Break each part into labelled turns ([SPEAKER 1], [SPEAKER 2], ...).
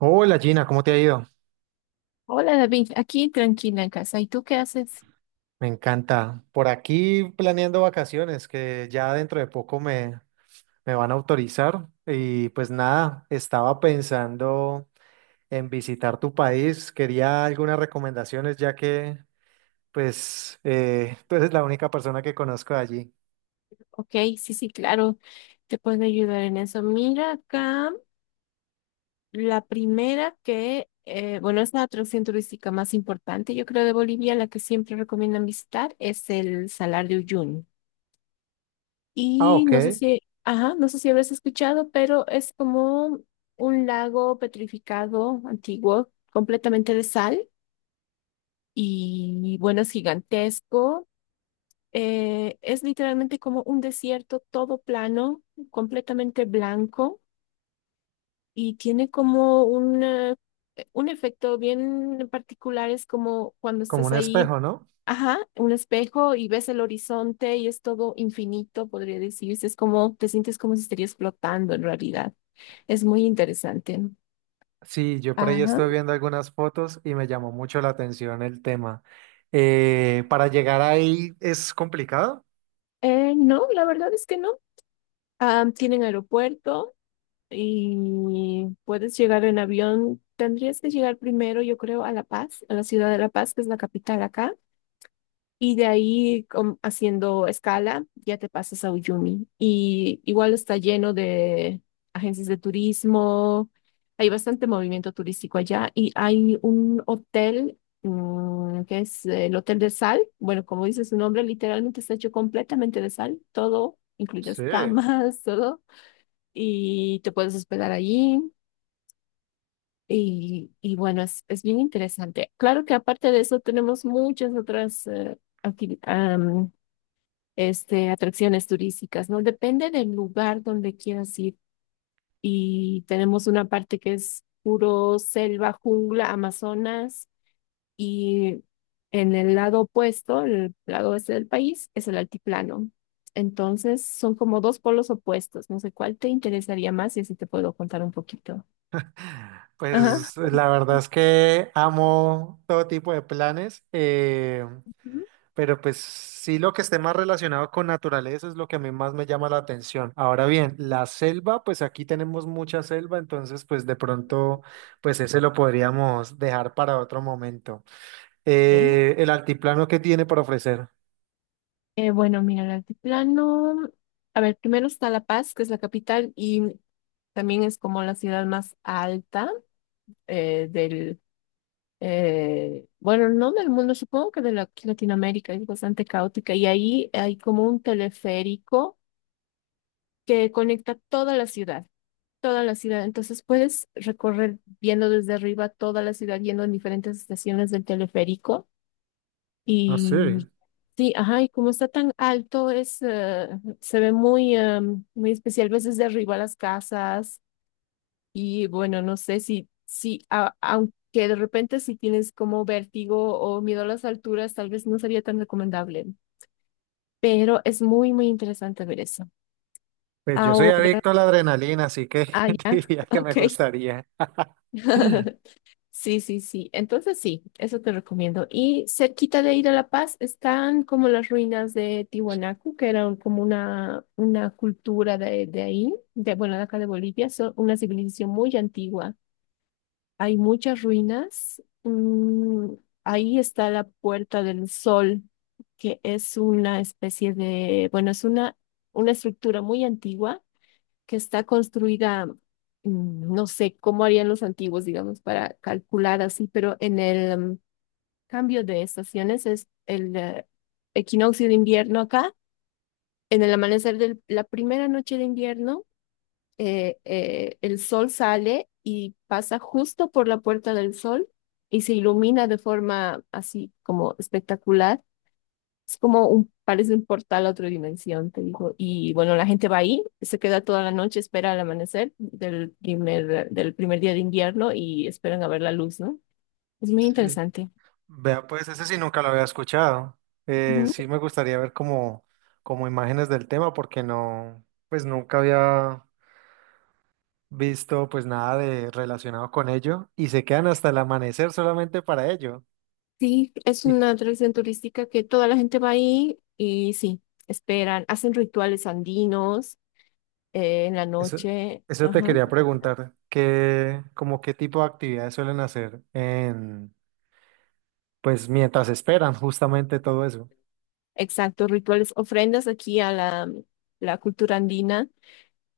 [SPEAKER 1] Hola Gina, ¿cómo te ha ido?
[SPEAKER 2] Hola David, aquí tranquila en casa. ¿Y tú qué haces?
[SPEAKER 1] Me encanta. Por aquí planeando vacaciones que ya dentro de poco me van a autorizar. Y pues nada, estaba pensando en visitar tu país. Quería algunas recomendaciones ya que pues tú eres la única persona que conozco de allí.
[SPEAKER 2] Ok, sí, sí, claro, te puedo ayudar en eso. Mira acá, la primera que, es la atracción turística más importante, yo creo, de Bolivia, la que siempre recomiendan visitar, es el Salar de Uyuni.
[SPEAKER 1] Ah,
[SPEAKER 2] Y no sé
[SPEAKER 1] ok.
[SPEAKER 2] si, ajá, no sé si habrás escuchado, pero es como un lago petrificado, antiguo, completamente de sal. Y bueno, es gigantesco. Es literalmente como un desierto todo plano, completamente blanco y tiene como un, un efecto bien particular. Es como cuando
[SPEAKER 1] Como
[SPEAKER 2] estás
[SPEAKER 1] un
[SPEAKER 2] ahí,
[SPEAKER 1] espejo, ¿no?
[SPEAKER 2] ajá, un espejo y ves el horizonte y es todo infinito, podría decirse. Es como, te sientes como si estuvieras flotando en realidad. Es muy interesante.
[SPEAKER 1] Sí, yo por ahí
[SPEAKER 2] Ajá.
[SPEAKER 1] estoy viendo algunas fotos y me llamó mucho la atención el tema. ¿Para llegar ahí es complicado?
[SPEAKER 2] No, la verdad es que no. Ah, tienen aeropuerto y puedes llegar en avión. Tendrías que llegar primero, yo creo, a La Paz, a la ciudad de La Paz, que es la capital acá. Y de ahí, haciendo escala, ya te pasas a Uyuni. Y igual está lleno de agencias de turismo. Hay bastante movimiento turístico allá. Y hay un hotel, que es el Hotel de Sal. Bueno, como dice su nombre, literalmente está hecho completamente de sal. Todo, incluidas
[SPEAKER 1] Sí.
[SPEAKER 2] camas, todo y te puedes hospedar allí. Y bueno, es bien interesante. Claro que aparte de eso tenemos muchas otras acti- am, atracciones turísticas, ¿no? Depende del lugar donde quieras ir. Y tenemos una parte que es puro selva, jungla, Amazonas y en el lado opuesto, el lado oeste del país, es el altiplano. Entonces son como dos polos opuestos. No sé cuál te interesaría más y así te puedo contar un poquito. Ajá.
[SPEAKER 1] Pues la verdad es que amo todo tipo de planes,
[SPEAKER 2] Ujú.
[SPEAKER 1] pero pues sí, lo que esté más relacionado con naturaleza es lo que a mí más me llama la atención. Ahora bien, la selva, pues aquí tenemos mucha selva, entonces pues de pronto pues ese lo podríamos dejar para otro momento.
[SPEAKER 2] Ok.
[SPEAKER 1] El altiplano, que tiene para ofrecer?
[SPEAKER 2] Bueno, mira, el altiplano, a ver, primero está La Paz, que es la capital y también es como la ciudad más alta eh, del, bueno, no del mundo, supongo que aquí Latinoamérica, es bastante caótica y ahí hay como un teleférico que conecta toda la ciudad, entonces puedes recorrer viendo desde arriba toda la ciudad, yendo en diferentes estaciones del teleférico.
[SPEAKER 1] Ah sí.
[SPEAKER 2] Y sí, ajá, y como está tan alto, se ve muy, muy especial, ves desde arriba las casas y bueno, no sé si, aunque de repente si tienes como vértigo o miedo a las alturas, tal vez no sería tan recomendable, pero es muy, muy interesante ver eso.
[SPEAKER 1] Pues yo soy
[SPEAKER 2] Ahora,
[SPEAKER 1] adicto a la adrenalina, así que
[SPEAKER 2] ah, ya,
[SPEAKER 1] diría que me
[SPEAKER 2] ok.
[SPEAKER 1] gustaría.
[SPEAKER 2] Sí, sí, sí. Entonces sí, eso te recomiendo. Y cerquita de ir a La Paz están como las ruinas de Tiwanaku, que eran como una cultura de ahí, de acá de Bolivia, son una civilización muy antigua. Hay muchas ruinas. Ahí está la Puerta del Sol, que es una especie de, bueno, es una estructura muy antigua que está construida, no sé cómo harían los antiguos, digamos, para calcular así, pero en el cambio de estaciones es el equinoccio de invierno acá, en el amanecer de la primera noche de invierno, el sol sale y pasa justo por la puerta del sol y se ilumina de forma así como espectacular. Es como un, parece un portal a otra dimensión, te digo. Y bueno, la gente va ahí, se queda toda la noche, espera el amanecer del primer día de invierno y esperan a ver la luz, ¿no? Es muy
[SPEAKER 1] Sí.
[SPEAKER 2] interesante.
[SPEAKER 1] Vea, pues ese sí nunca lo había escuchado.
[SPEAKER 2] Ujú.
[SPEAKER 1] Sí me gustaría ver como, como imágenes del tema porque no, pues nunca había visto pues nada de relacionado con ello. ¿Y se quedan hasta el amanecer solamente para ello?
[SPEAKER 2] Sí, es
[SPEAKER 1] Y
[SPEAKER 2] una atracción turística que toda la gente va ahí y sí, esperan, hacen rituales andinos en la
[SPEAKER 1] eso,
[SPEAKER 2] noche.
[SPEAKER 1] eso te
[SPEAKER 2] Ajá.
[SPEAKER 1] quería preguntar, ¿qué, como qué tipo de actividades suelen hacer en, pues mientras esperan justamente todo eso?
[SPEAKER 2] Exacto, rituales, ofrendas aquí a la, la cultura andina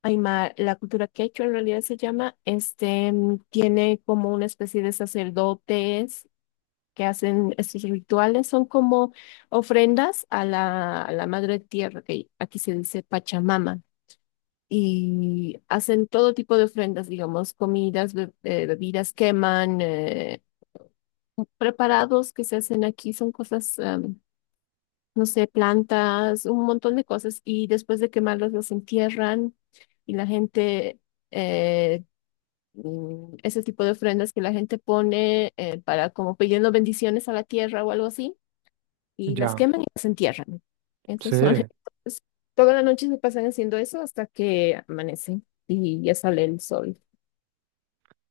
[SPEAKER 2] Aymar, la cultura quechua en realidad se llama, tiene como una especie de sacerdotes que hacen estos rituales, son como ofrendas a la madre tierra, que aquí se dice Pachamama, y hacen todo tipo de ofrendas, digamos, comidas, bebidas, queman, preparados que se hacen aquí, son cosas, no sé, plantas, un montón de cosas, y después de quemarlas las entierran y la gente eh, ese tipo de ofrendas que la gente pone para como pidiendo bendiciones a la tierra o algo así, y las
[SPEAKER 1] Ya,
[SPEAKER 2] queman y las entierran.
[SPEAKER 1] sí.
[SPEAKER 2] Esos son. Entonces, toda la noche se pasan haciendo eso hasta que amanece y ya sale el sol.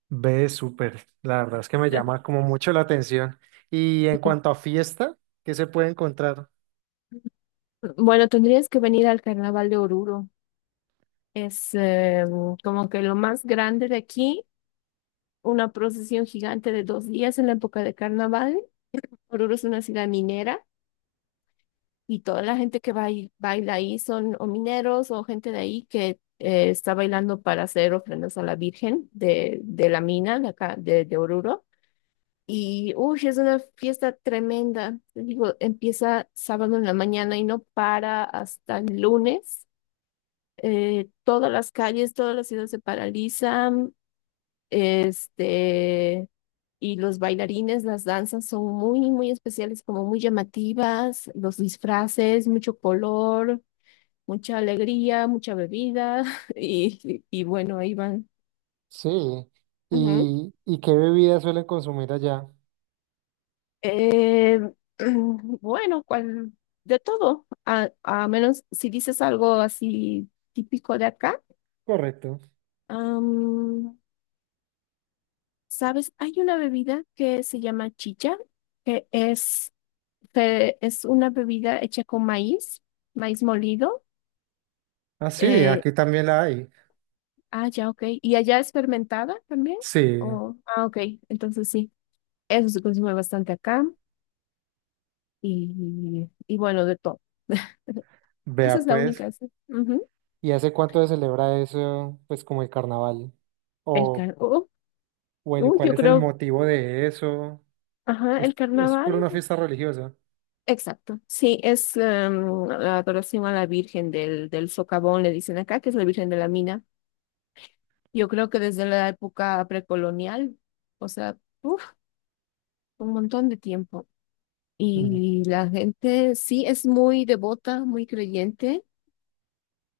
[SPEAKER 1] Ve, súper. La verdad es que me llama como mucho la atención. Y en
[SPEAKER 2] Sí.
[SPEAKER 1] cuanto a fiesta, ¿qué se puede encontrar?
[SPEAKER 2] Bueno, tendrías que venir al Carnaval de Oruro. Es como que lo más grande de aquí, una procesión gigante de dos días en la época de carnaval. Oruro es una ciudad minera y toda la gente que baila ahí son o mineros o gente de ahí que está bailando para hacer ofrendas a la Virgen de la mina de acá, de Oruro. Y, uy, es una fiesta tremenda. Te digo, empieza sábado en la mañana y no para hasta el lunes. Todas las calles, toda la ciudad se paralizan. Este, y los bailarines, las danzas son muy, muy especiales, como muy llamativas, los disfraces, mucho color, mucha alegría, mucha bebida y bueno, ahí van.
[SPEAKER 1] Sí.
[SPEAKER 2] Ujú.
[SPEAKER 1] Y qué bebidas suelen consumir allá?
[SPEAKER 2] Eh, bueno, cual, de todo, a menos si dices algo así típico de acá.
[SPEAKER 1] Correcto.
[SPEAKER 2] am, ¿Sabes? Hay una bebida que se llama chicha, que es, que es una bebida hecha con maíz, maíz molido.
[SPEAKER 1] Ah, sí,
[SPEAKER 2] eh,
[SPEAKER 1] aquí también la hay.
[SPEAKER 2] ah, ya, ok. ¿Y allá es fermentada también?
[SPEAKER 1] Sí,
[SPEAKER 2] O ah, ok, entonces sí. Eso se consume bastante acá. Y, y bueno, de todo. Esa es
[SPEAKER 1] vea
[SPEAKER 2] la
[SPEAKER 1] pues.
[SPEAKER 2] única. Esa. Ujú.
[SPEAKER 1] ¿Y hace cuánto se celebra eso, pues como el carnaval?
[SPEAKER 2] El
[SPEAKER 1] O,
[SPEAKER 2] car oh,
[SPEAKER 1] o el,
[SPEAKER 2] Uy,
[SPEAKER 1] ¿cuál
[SPEAKER 2] yo
[SPEAKER 1] es el
[SPEAKER 2] creo,
[SPEAKER 1] motivo de eso?
[SPEAKER 2] ajá, el
[SPEAKER 1] Es
[SPEAKER 2] carnaval.
[SPEAKER 1] por una fiesta religiosa?
[SPEAKER 2] Exacto. Sí, es la adoración a la Virgen del, del Socavón, le dicen acá, que es la Virgen de la Mina. Yo creo que desde la época precolonial, o sea, uf, un montón de tiempo.
[SPEAKER 1] Mm.
[SPEAKER 2] Y la gente sí es muy devota, muy creyente,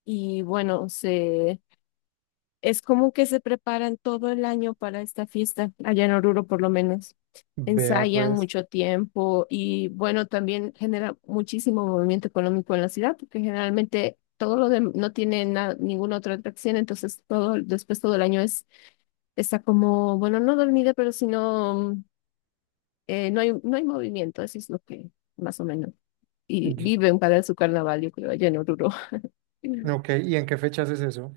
[SPEAKER 2] y bueno, se Es como que se preparan todo el año para esta fiesta, allá en Oruro por lo menos.
[SPEAKER 1] Vea
[SPEAKER 2] Ensayan
[SPEAKER 1] pues.
[SPEAKER 2] mucho tiempo y bueno, también genera muchísimo movimiento económico en la ciudad, porque generalmente todo lo de, no tiene ninguna otra atracción, entonces todo, después todo el año es, está como, bueno, no dormida, pero sino no hay movimiento, eso es lo que más o menos. Y
[SPEAKER 1] Y...
[SPEAKER 2] viven para su carnaval, yo creo, allá en Oruro.
[SPEAKER 1] Ok, ¿y en qué fechas es eso?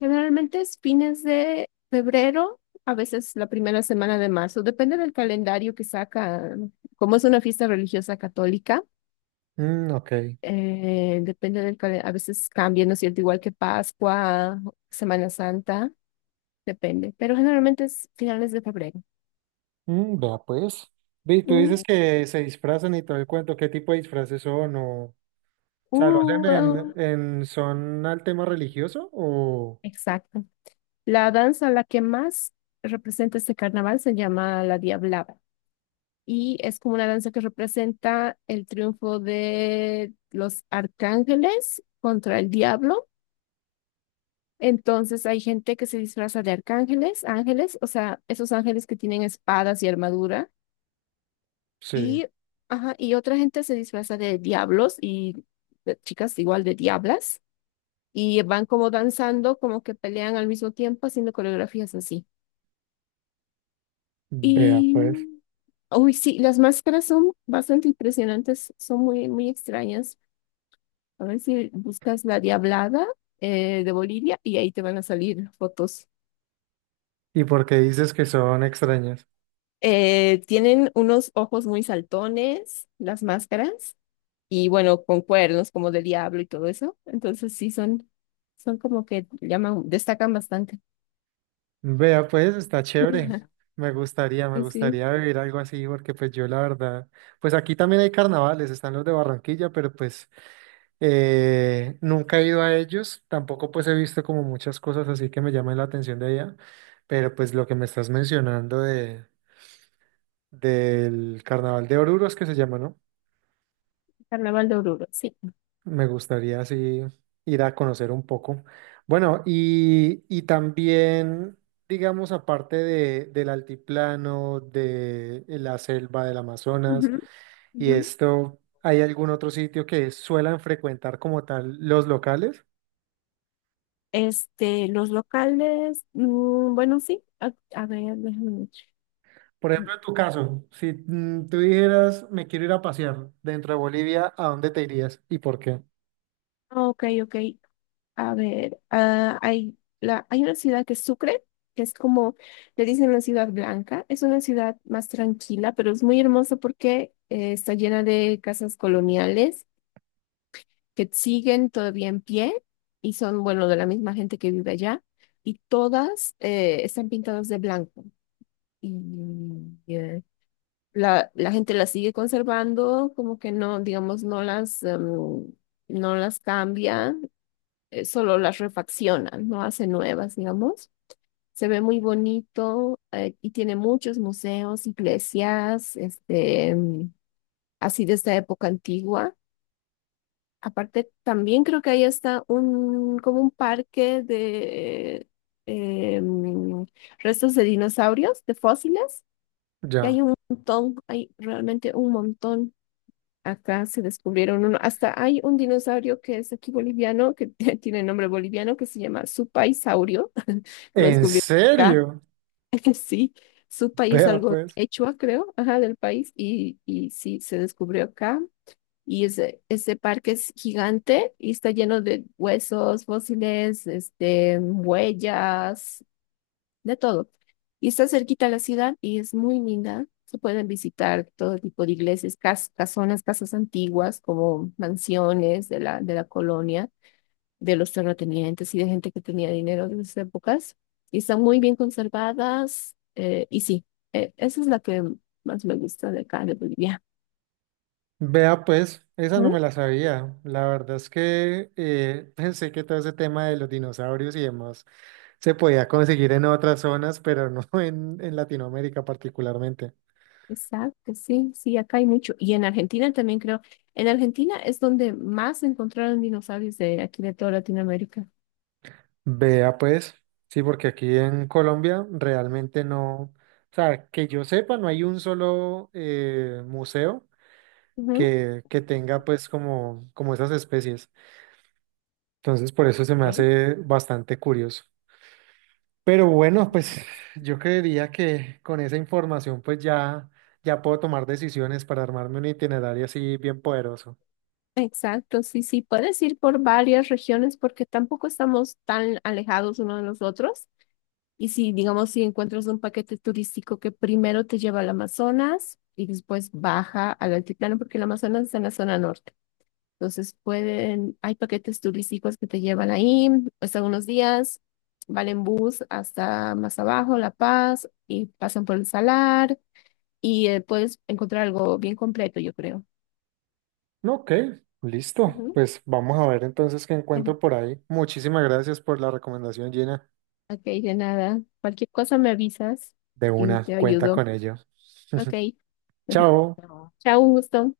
[SPEAKER 2] Generalmente es fines de febrero, a veces la primera semana de marzo, depende del calendario que saca. Como es una fiesta religiosa católica,
[SPEAKER 1] Mm, ok.
[SPEAKER 2] depende del calendario, a veces cambia, ¿no es cierto? Igual que Pascua, Semana Santa, depende, pero generalmente es finales de febrero.
[SPEAKER 1] Mm, vea pues. Ve, tú dices
[SPEAKER 2] Mm,
[SPEAKER 1] que se disfrazan y todo el cuento, ¿qué tipo de disfraces son? O sea, ¿lo hacen
[SPEAKER 2] ah,
[SPEAKER 1] en son al tema religioso? O
[SPEAKER 2] exacto. La danza, la que más representa este carnaval, se llama la Diablada. Y es como una danza que representa el triunfo de los arcángeles contra el diablo. Entonces hay gente que se disfraza de arcángeles, ángeles, o sea, esos ángeles que tienen espadas y armadura,
[SPEAKER 1] sí,
[SPEAKER 2] y, ajá, y otra gente se disfraza de diablos y de chicas igual de diablas, y van como danzando, como que pelean al mismo tiempo, haciendo coreografías así.
[SPEAKER 1] vea pues.
[SPEAKER 2] Y, uy, sí, las máscaras son bastante impresionantes, son muy, muy extrañas. A ver si buscas la Diablada de Bolivia y ahí te van a salir fotos.
[SPEAKER 1] ¿Y por qué dices que son extrañas?
[SPEAKER 2] Tienen unos ojos muy saltones, las máscaras, y bueno, con cuernos como de diablo y todo eso. Entonces sí, son como que llaman, destacan bastante.
[SPEAKER 1] Vea pues, está chévere. Me
[SPEAKER 2] Sí, sí,
[SPEAKER 1] gustaría vivir algo así, porque pues yo la verdad, pues aquí también hay carnavales, están los de Barranquilla, pero pues... nunca he ido a ellos, tampoco pues he visto como muchas cosas así que me llaman la atención de allá, pero pues lo que me estás mencionando de, del Carnaval de Oruros que se llama, ¿no?
[SPEAKER 2] Carnaval de Oruro, sí.
[SPEAKER 1] Me gustaría así ir a conocer un poco. Bueno, y también, digamos, aparte de, del altiplano, de la selva del
[SPEAKER 2] Ujú,
[SPEAKER 1] Amazonas y
[SPEAKER 2] ujú.
[SPEAKER 1] esto, ¿hay algún otro sitio que suelan frecuentar como tal los locales?
[SPEAKER 2] Los locales, bueno, sí, a ver, déjame.
[SPEAKER 1] Por
[SPEAKER 2] Ver.
[SPEAKER 1] ejemplo, en tu caso, si mm, tú dijeras, me quiero ir a pasear dentro de Bolivia, ¿a dónde te irías y por qué?
[SPEAKER 2] Ok, ok. A ver, hay una ciudad que es Sucre, que es como, le dicen una ciudad blanca. Es una ciudad más tranquila, pero es muy hermosa porque está llena de casas coloniales que siguen todavía en pie y son, bueno, de la misma gente que vive allá. Y todas están pintadas de blanco. Y eh, la gente las sigue conservando, como que no, digamos, no las cambia solo las refaccionan, no hacen nuevas, digamos. Se ve muy bonito y tiene muchos museos, iglesias, así de esta época antigua. Aparte, también creo que ahí está un, como un parque de eh, mm, restos de dinosaurios, de fósiles, que hay
[SPEAKER 1] Ya.
[SPEAKER 2] un montón, hay realmente un montón. Acá se descubrieron uno, hasta hay un dinosaurio que es aquí boliviano, que tiene nombre boliviano, que se llama supaisaurio, lo
[SPEAKER 1] ¿En
[SPEAKER 2] descubrieron acá,
[SPEAKER 1] serio?
[SPEAKER 2] sí, Supai es
[SPEAKER 1] Vea
[SPEAKER 2] algo
[SPEAKER 1] pues,
[SPEAKER 2] quechua, creo, ajá, del país, y sí, se descubrió acá, y ese parque es gigante y está lleno de huesos, fósiles, huellas, de todo. Y está cerquita a la ciudad y es muy linda. Se pueden visitar todo tipo de iglesias, casonas, casas antiguas, como mansiones de la colonia, de los terratenientes y de gente que tenía dinero de esas épocas. Y están muy bien conservadas. Esa es la que más me gusta de acá, de Bolivia.
[SPEAKER 1] vea pues, esa no
[SPEAKER 2] ¿Mm?
[SPEAKER 1] me la sabía. La verdad es que pensé que todo ese tema de los dinosaurios y demás se podía conseguir en otras zonas, pero no en Latinoamérica particularmente.
[SPEAKER 2] Exacto, sí, sí, acá hay mucho. Y en Argentina también creo. En Argentina es donde más encontraron dinosaurios de aquí de toda Latinoamérica.
[SPEAKER 1] Vea pues, sí, porque aquí en Colombia realmente no, o sea, que yo sepa, no hay un solo museo
[SPEAKER 2] Ujú.
[SPEAKER 1] que tenga pues como, como esas especies. Entonces por eso se me
[SPEAKER 2] Ok.
[SPEAKER 1] hace bastante curioso. Pero bueno, pues yo creería que con esa información pues ya, ya puedo tomar decisiones para armarme un itinerario así bien poderoso.
[SPEAKER 2] Exacto, sí, sí, puedes ir por varias regiones porque tampoco estamos tan alejados uno de los otros. Y si, digamos, si encuentras un paquete turístico que primero te lleva al Amazonas y después baja al altiplano, porque el Amazonas está en la zona norte. Entonces pueden, hay paquetes turísticos que te llevan ahí, están unos días, van en bus hasta más abajo, La Paz, y pasan por el Salar, y puedes encontrar algo bien completo, yo creo.
[SPEAKER 1] No, ok, listo.
[SPEAKER 2] Ujú.
[SPEAKER 1] Pues vamos a ver entonces qué encuentro por ahí. Muchísimas gracias por la recomendación, Gina.
[SPEAKER 2] Ok, de nada. Cualquier cosa me avisas
[SPEAKER 1] De
[SPEAKER 2] y
[SPEAKER 1] una,
[SPEAKER 2] te
[SPEAKER 1] cuenta
[SPEAKER 2] ayudo.
[SPEAKER 1] con ello.
[SPEAKER 2] Ok.
[SPEAKER 1] Chao.
[SPEAKER 2] No. Chao, un gusto.